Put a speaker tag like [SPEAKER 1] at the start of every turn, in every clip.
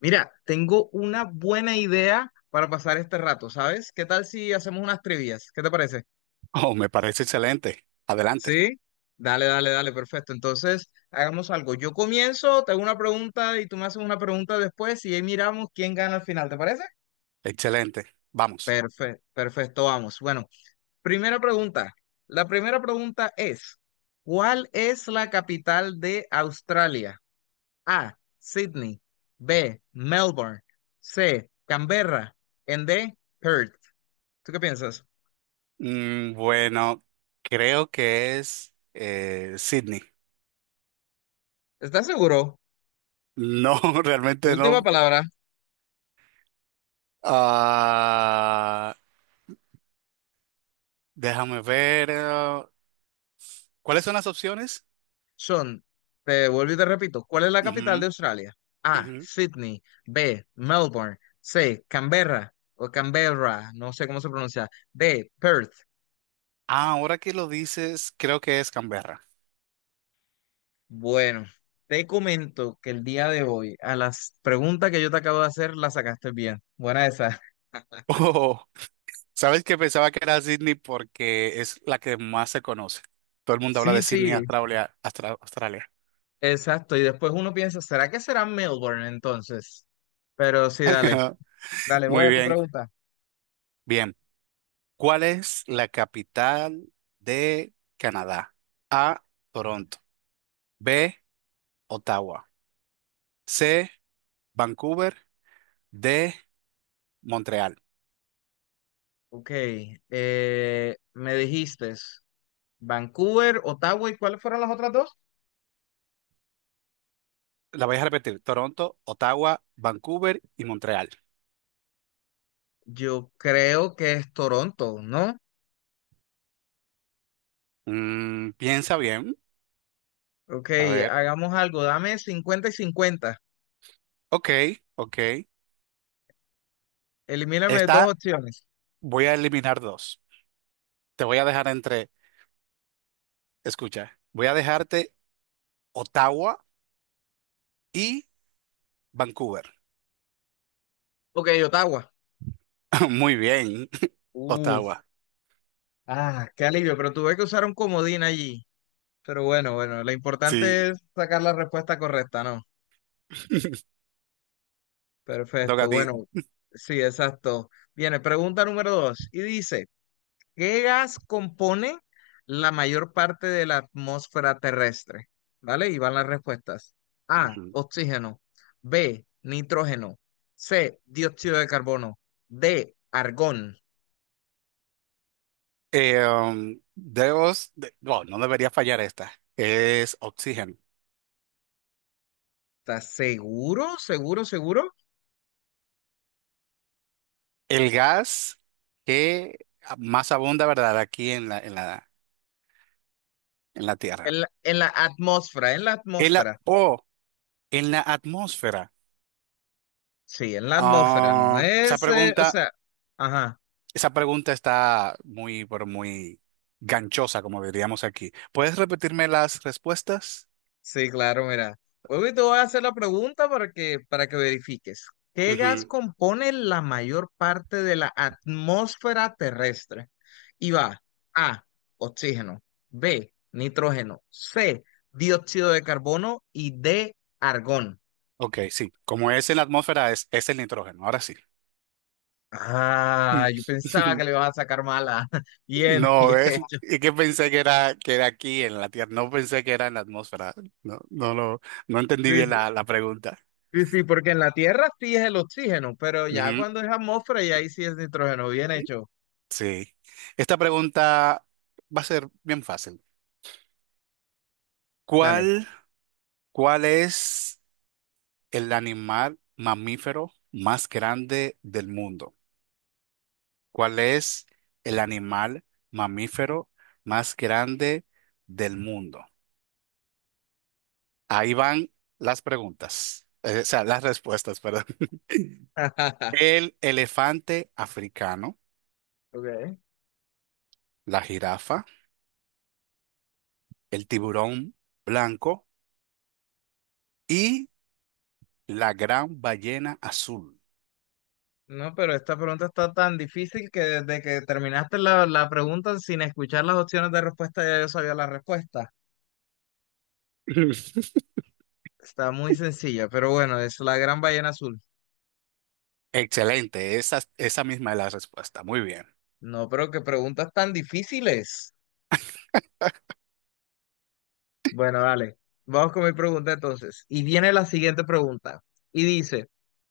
[SPEAKER 1] Mira, tengo una buena idea para pasar este rato, ¿sabes? ¿Qué tal si hacemos unas trivias? ¿Qué te parece?
[SPEAKER 2] Oh, me parece excelente. Adelante.
[SPEAKER 1] ¿Sí? Dale, dale, dale, perfecto. Entonces, hagamos algo. Yo comienzo, te hago una pregunta y tú me haces una pregunta después y ahí miramos quién gana al final, ¿te parece?
[SPEAKER 2] Excelente. Vamos.
[SPEAKER 1] Perfecto, perfecto, vamos. Bueno, primera pregunta. La primera pregunta es, ¿cuál es la capital de Australia? A, Sydney, B, Melbourne, C, Canberra, en D, Perth. ¿Tú qué piensas?
[SPEAKER 2] Bueno, creo que es Sydney.
[SPEAKER 1] ¿Estás seguro?
[SPEAKER 2] No, realmente
[SPEAKER 1] Última
[SPEAKER 2] no.
[SPEAKER 1] palabra.
[SPEAKER 2] Ah, déjame ver. ¿Cuáles son las opciones?
[SPEAKER 1] Son. Te vuelvo y te repito. ¿Cuál es la capital de Australia?
[SPEAKER 2] Ujú,
[SPEAKER 1] A.
[SPEAKER 2] ujú.
[SPEAKER 1] Sydney. B. Melbourne. C. Canberra o Canberra. No sé cómo se pronuncia. D. Perth.
[SPEAKER 2] Ah, ahora que lo dices, creo que es Canberra.
[SPEAKER 1] Bueno, te comento que el día de hoy a las preguntas que yo te acabo de hacer las sacaste bien. Buena esa.
[SPEAKER 2] Oh, ¿sabes que pensaba que era Sydney porque es la que más se conoce? Todo el mundo habla
[SPEAKER 1] Sí,
[SPEAKER 2] de Sydney,
[SPEAKER 1] sí,
[SPEAKER 2] Australia, Australia.
[SPEAKER 1] exacto. Y después uno piensa, ¿será que será Melbourne entonces? Pero sí, dale. Dale, voy
[SPEAKER 2] Muy
[SPEAKER 1] a tu
[SPEAKER 2] bien.
[SPEAKER 1] pregunta.
[SPEAKER 2] Bien. ¿Cuál es la capital de Canadá? A, Toronto. B, Ottawa. C, Vancouver. D, Montreal.
[SPEAKER 1] Ok, me dijiste Vancouver, Ottawa, ¿y cuáles fueron las otras dos?
[SPEAKER 2] La voy a repetir. Toronto, Ottawa, Vancouver y Montreal.
[SPEAKER 1] Yo creo que es Toronto, ¿no?
[SPEAKER 2] Piensa bien.
[SPEAKER 1] Ok,
[SPEAKER 2] A ver.
[SPEAKER 1] hagamos algo, dame 50-50,
[SPEAKER 2] Ok, ok.
[SPEAKER 1] elimíname dos
[SPEAKER 2] Esta
[SPEAKER 1] opciones.
[SPEAKER 2] voy a eliminar dos. Te voy a dejar entre, escucha, voy a dejarte Ottawa y Vancouver.
[SPEAKER 1] Ok, Ottawa.
[SPEAKER 2] Muy bien,
[SPEAKER 1] Uf,
[SPEAKER 2] Ottawa.
[SPEAKER 1] ah, qué alivio, pero tuve que usar un comodín allí. Pero bueno, bueno, lo
[SPEAKER 2] Sí,
[SPEAKER 1] importante es sacar la respuesta correcta, ¿no?
[SPEAKER 2] te toca
[SPEAKER 1] Perfecto,
[SPEAKER 2] a ti.
[SPEAKER 1] bueno, sí, exacto. Viene, pregunta número dos, y dice: ¿qué gas compone la mayor parte de la atmósfera terrestre? ¿Vale? Y van las respuestas. A,
[SPEAKER 2] Ujú.
[SPEAKER 1] oxígeno. B, nitrógeno. C, dióxido de carbono. D, argón.
[SPEAKER 2] Bueno, no debería fallar esta. Es oxígeno.
[SPEAKER 1] ¿Estás seguro? ¿Seguro? ¿Seguro?
[SPEAKER 2] El gas que más abunda, ¿verdad? Aquí en la Tierra.
[SPEAKER 1] En la atmósfera, en la
[SPEAKER 2] El a-
[SPEAKER 1] atmósfera.
[SPEAKER 2] o En la atmósfera.
[SPEAKER 1] Sí, en la atmósfera. No
[SPEAKER 2] Ah,
[SPEAKER 1] es, o sea, ajá.
[SPEAKER 2] esa pregunta está muy, pero muy ganchosa, como diríamos aquí. ¿Puedes repetirme las respuestas?
[SPEAKER 1] Sí, claro, mira. Hoy te voy a hacer la pregunta para que verifiques. ¿Qué gas
[SPEAKER 2] Ujú.
[SPEAKER 1] compone la mayor parte de la atmósfera terrestre? Y va A, oxígeno, B, nitrógeno, C, dióxido de carbono y D, argón.
[SPEAKER 2] Ok, sí. Como es en la atmósfera, es el nitrógeno. Ahora sí. Mm.
[SPEAKER 1] Ah, yo pensaba que le ibas a sacar mala. Bien, bien.
[SPEAKER 2] No, es que pensé que era aquí en la Tierra, no pensé que era en la atmósfera. No, no lo, no entendí
[SPEAKER 1] Sí,
[SPEAKER 2] bien
[SPEAKER 1] sí,
[SPEAKER 2] la pregunta.
[SPEAKER 1] sí, sí, porque en la Tierra sí es el oxígeno, pero ya
[SPEAKER 2] Ujú,
[SPEAKER 1] cuando es atmósfera y ahí sí es nitrógeno. Bien hecho.
[SPEAKER 2] sí. Esta pregunta va a ser bien fácil.
[SPEAKER 1] Dale.
[SPEAKER 2] ¿Cuál, ¿cuál es el animal mamífero más grande del mundo? ¿Cuál es el animal mamífero más grande del mundo? Ahí van las preguntas, o sea, las respuestas, perdón. El elefante africano,
[SPEAKER 1] Ok.
[SPEAKER 2] la jirafa, el tiburón blanco y la gran ballena azul.
[SPEAKER 1] No, pero esta pregunta está tan difícil que desde que terminaste la pregunta sin escuchar las opciones de respuesta ya yo sabía la respuesta. Está muy sencilla, pero bueno, es la gran ballena azul.
[SPEAKER 2] Excelente, esa misma es la respuesta. Muy bien.
[SPEAKER 1] No, pero qué preguntas tan difíciles. Bueno, dale, vamos con mi pregunta entonces. Y viene la siguiente pregunta. Y dice,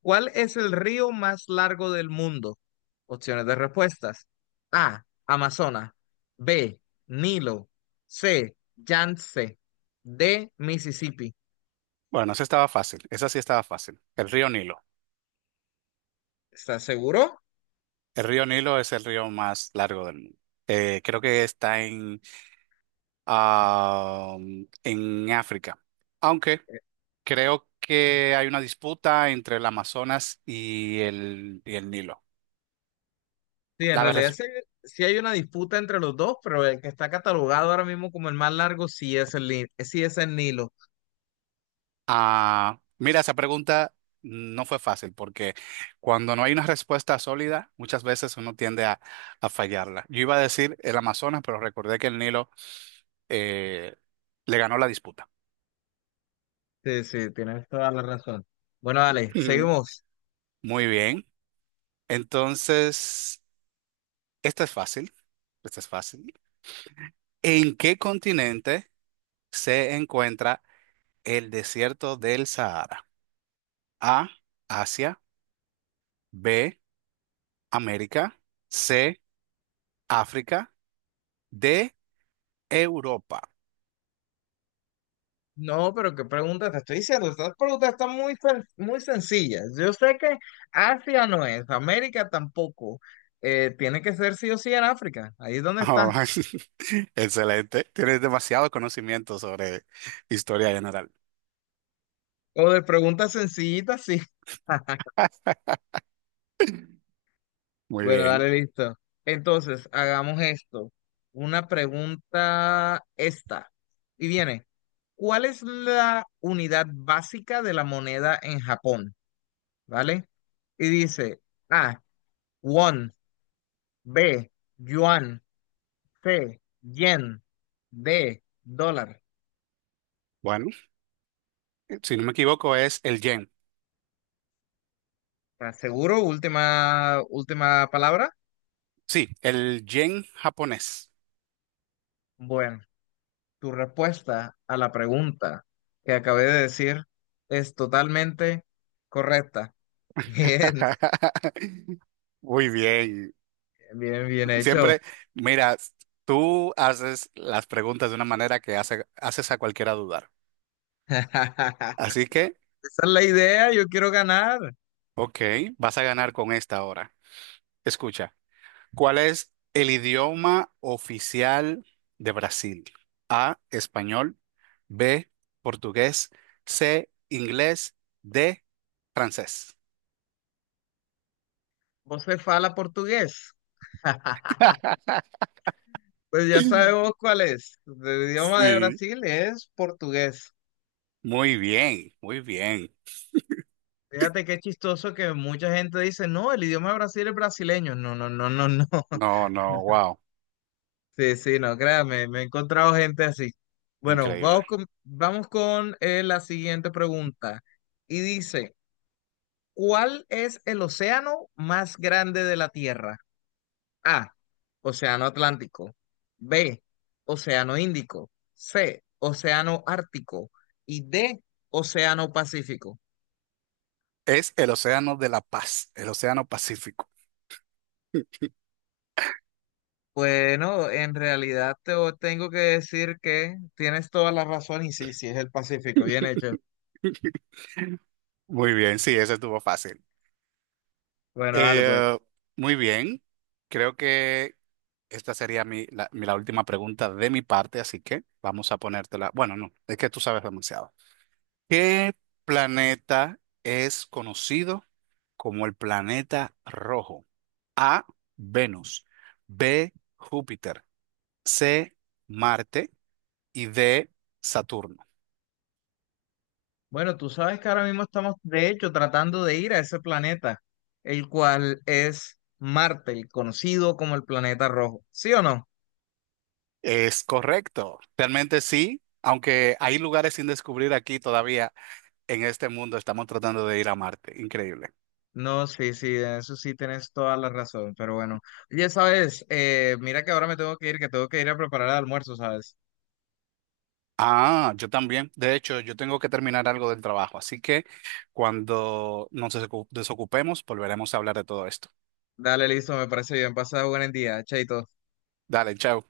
[SPEAKER 1] ¿cuál es el río más largo del mundo? Opciones de respuestas. A, Amazonas. B, Nilo. C, Yangtze. D, Mississippi.
[SPEAKER 2] Bueno, esa estaba fácil, esa sí estaba fácil. El río Nilo.
[SPEAKER 1] ¿Estás seguro?
[SPEAKER 2] El río Nilo es el río más largo del mundo. Creo que está en, ah, en África, aunque creo que hay una disputa entre el Amazonas y el Nilo.
[SPEAKER 1] Sí, en
[SPEAKER 2] La,
[SPEAKER 1] realidad
[SPEAKER 2] res-
[SPEAKER 1] sí, sí hay una disputa entre los dos, pero el que está catalogado ahora mismo como el más largo sí es el, sí es el Nilo.
[SPEAKER 2] Ah, mira, esa pregunta no fue fácil porque cuando no hay una respuesta sólida, muchas veces uno tiende a fallarla. Yo iba a decir el Amazonas, pero recordé que el Nilo eh, le ganó la disputa.
[SPEAKER 1] Sí, sí, tienes toda la razón. Bueno, dale,
[SPEAKER 2] Ujú.
[SPEAKER 1] seguimos.
[SPEAKER 2] Muy bien. Entonces, esta es fácil. Esta es fácil. ¿En qué continente se encuentra el desierto del Sahara? A, Asia. B, América. C, África. D, Europa.
[SPEAKER 1] No, pero qué pregunta te estoy diciendo. Estas preguntas están muy, muy sencillas. Yo sé que Asia no es, América tampoco. Tiene que ser sí o sí en África. Ahí es donde
[SPEAKER 2] Oh,
[SPEAKER 1] está.
[SPEAKER 2] excelente. Tienes demasiado conocimiento sobre historia general.
[SPEAKER 1] O de preguntas sencillitas, sí.
[SPEAKER 2] Muy
[SPEAKER 1] Bueno,
[SPEAKER 2] bien.
[SPEAKER 1] dale, listo. Entonces, hagamos esto. Una pregunta esta. Y viene, ¿cuál es la unidad básica de la moneda en Japón? ¿Vale? Y dice A, won, B, yuan, C, yen, D, dólar.
[SPEAKER 2] Bueno, si no me equivoco, es el yen.
[SPEAKER 1] ¿Estás seguro? Última, última palabra.
[SPEAKER 2] Sí, el yen japonés.
[SPEAKER 1] Bueno, tu respuesta a la pregunta que acabé de decir es totalmente correcta. Bien.
[SPEAKER 2] Muy bien.
[SPEAKER 1] Bien, bien hecho.
[SPEAKER 2] Siempre, mira, tú haces las preguntas de una manera que haces a cualquiera dudar. Así que,
[SPEAKER 1] Esa es la idea, yo quiero ganar.
[SPEAKER 2] ok, vas a ganar con esta ahora. Escucha. ¿Cuál es el idioma oficial de Brasil? A, español. B, portugués. C, inglés. D, francés.
[SPEAKER 1] Vos se fala portugués. Pues ya sabemos cuál es. El idioma de
[SPEAKER 2] Sí,
[SPEAKER 1] Brasil es portugués.
[SPEAKER 2] muy bien, muy bien.
[SPEAKER 1] Fíjate qué chistoso que mucha gente dice, no, el idioma de Brasil es brasileño. No, no, no, no, no.
[SPEAKER 2] No, no, wow,
[SPEAKER 1] Sí, sí, no, créame, me he encontrado gente así. Bueno, vamos
[SPEAKER 2] increíble.
[SPEAKER 1] con, vamos con la siguiente pregunta. Y dice, ¿cuál es el océano más grande de la Tierra? A, Océano Atlántico. B, Océano Índico. C, Océano Ártico. Y D, Océano Pacífico.
[SPEAKER 2] Es el Océano de la Paz, el Océano Pacífico.
[SPEAKER 1] Bueno, en realidad tengo que decir que tienes toda la razón y sí, sí es el Pacífico, bien hecho.
[SPEAKER 2] Muy bien, sí, ese estuvo fácil.
[SPEAKER 1] Bueno, dale pues.
[SPEAKER 2] Eh, Muy bien, creo que esta sería la última pregunta de mi parte, así que vamos a ponértela. Bueno, no, es que tú sabes demasiado. ¿Qué planeta es conocido como el planeta rojo? A, Venus. B, Júpiter. C, Marte. Y D, Saturno.
[SPEAKER 1] Bueno, tú sabes que ahora mismo estamos, de hecho, tratando de ir a ese planeta, el cual es Marte, el conocido como el planeta rojo. ¿Sí o no?
[SPEAKER 2] Es correcto, realmente sí, aunque hay lugares sin descubrir aquí todavía en este mundo, estamos tratando de ir a Marte, increíble.
[SPEAKER 1] No, sí, sí, en eso sí tienes toda la razón, pero bueno. Oye, sabes, mira que ahora me tengo que ir, que tengo que ir a preparar el almuerzo, ¿sabes?
[SPEAKER 2] Ah, yo también. De hecho, yo tengo que terminar algo del trabajo, así que cuando nos desocupemos, volveremos a hablar de todo esto.
[SPEAKER 1] Dale, listo, me parece bien, pasa buen día, chaito.
[SPEAKER 2] Dale, chao.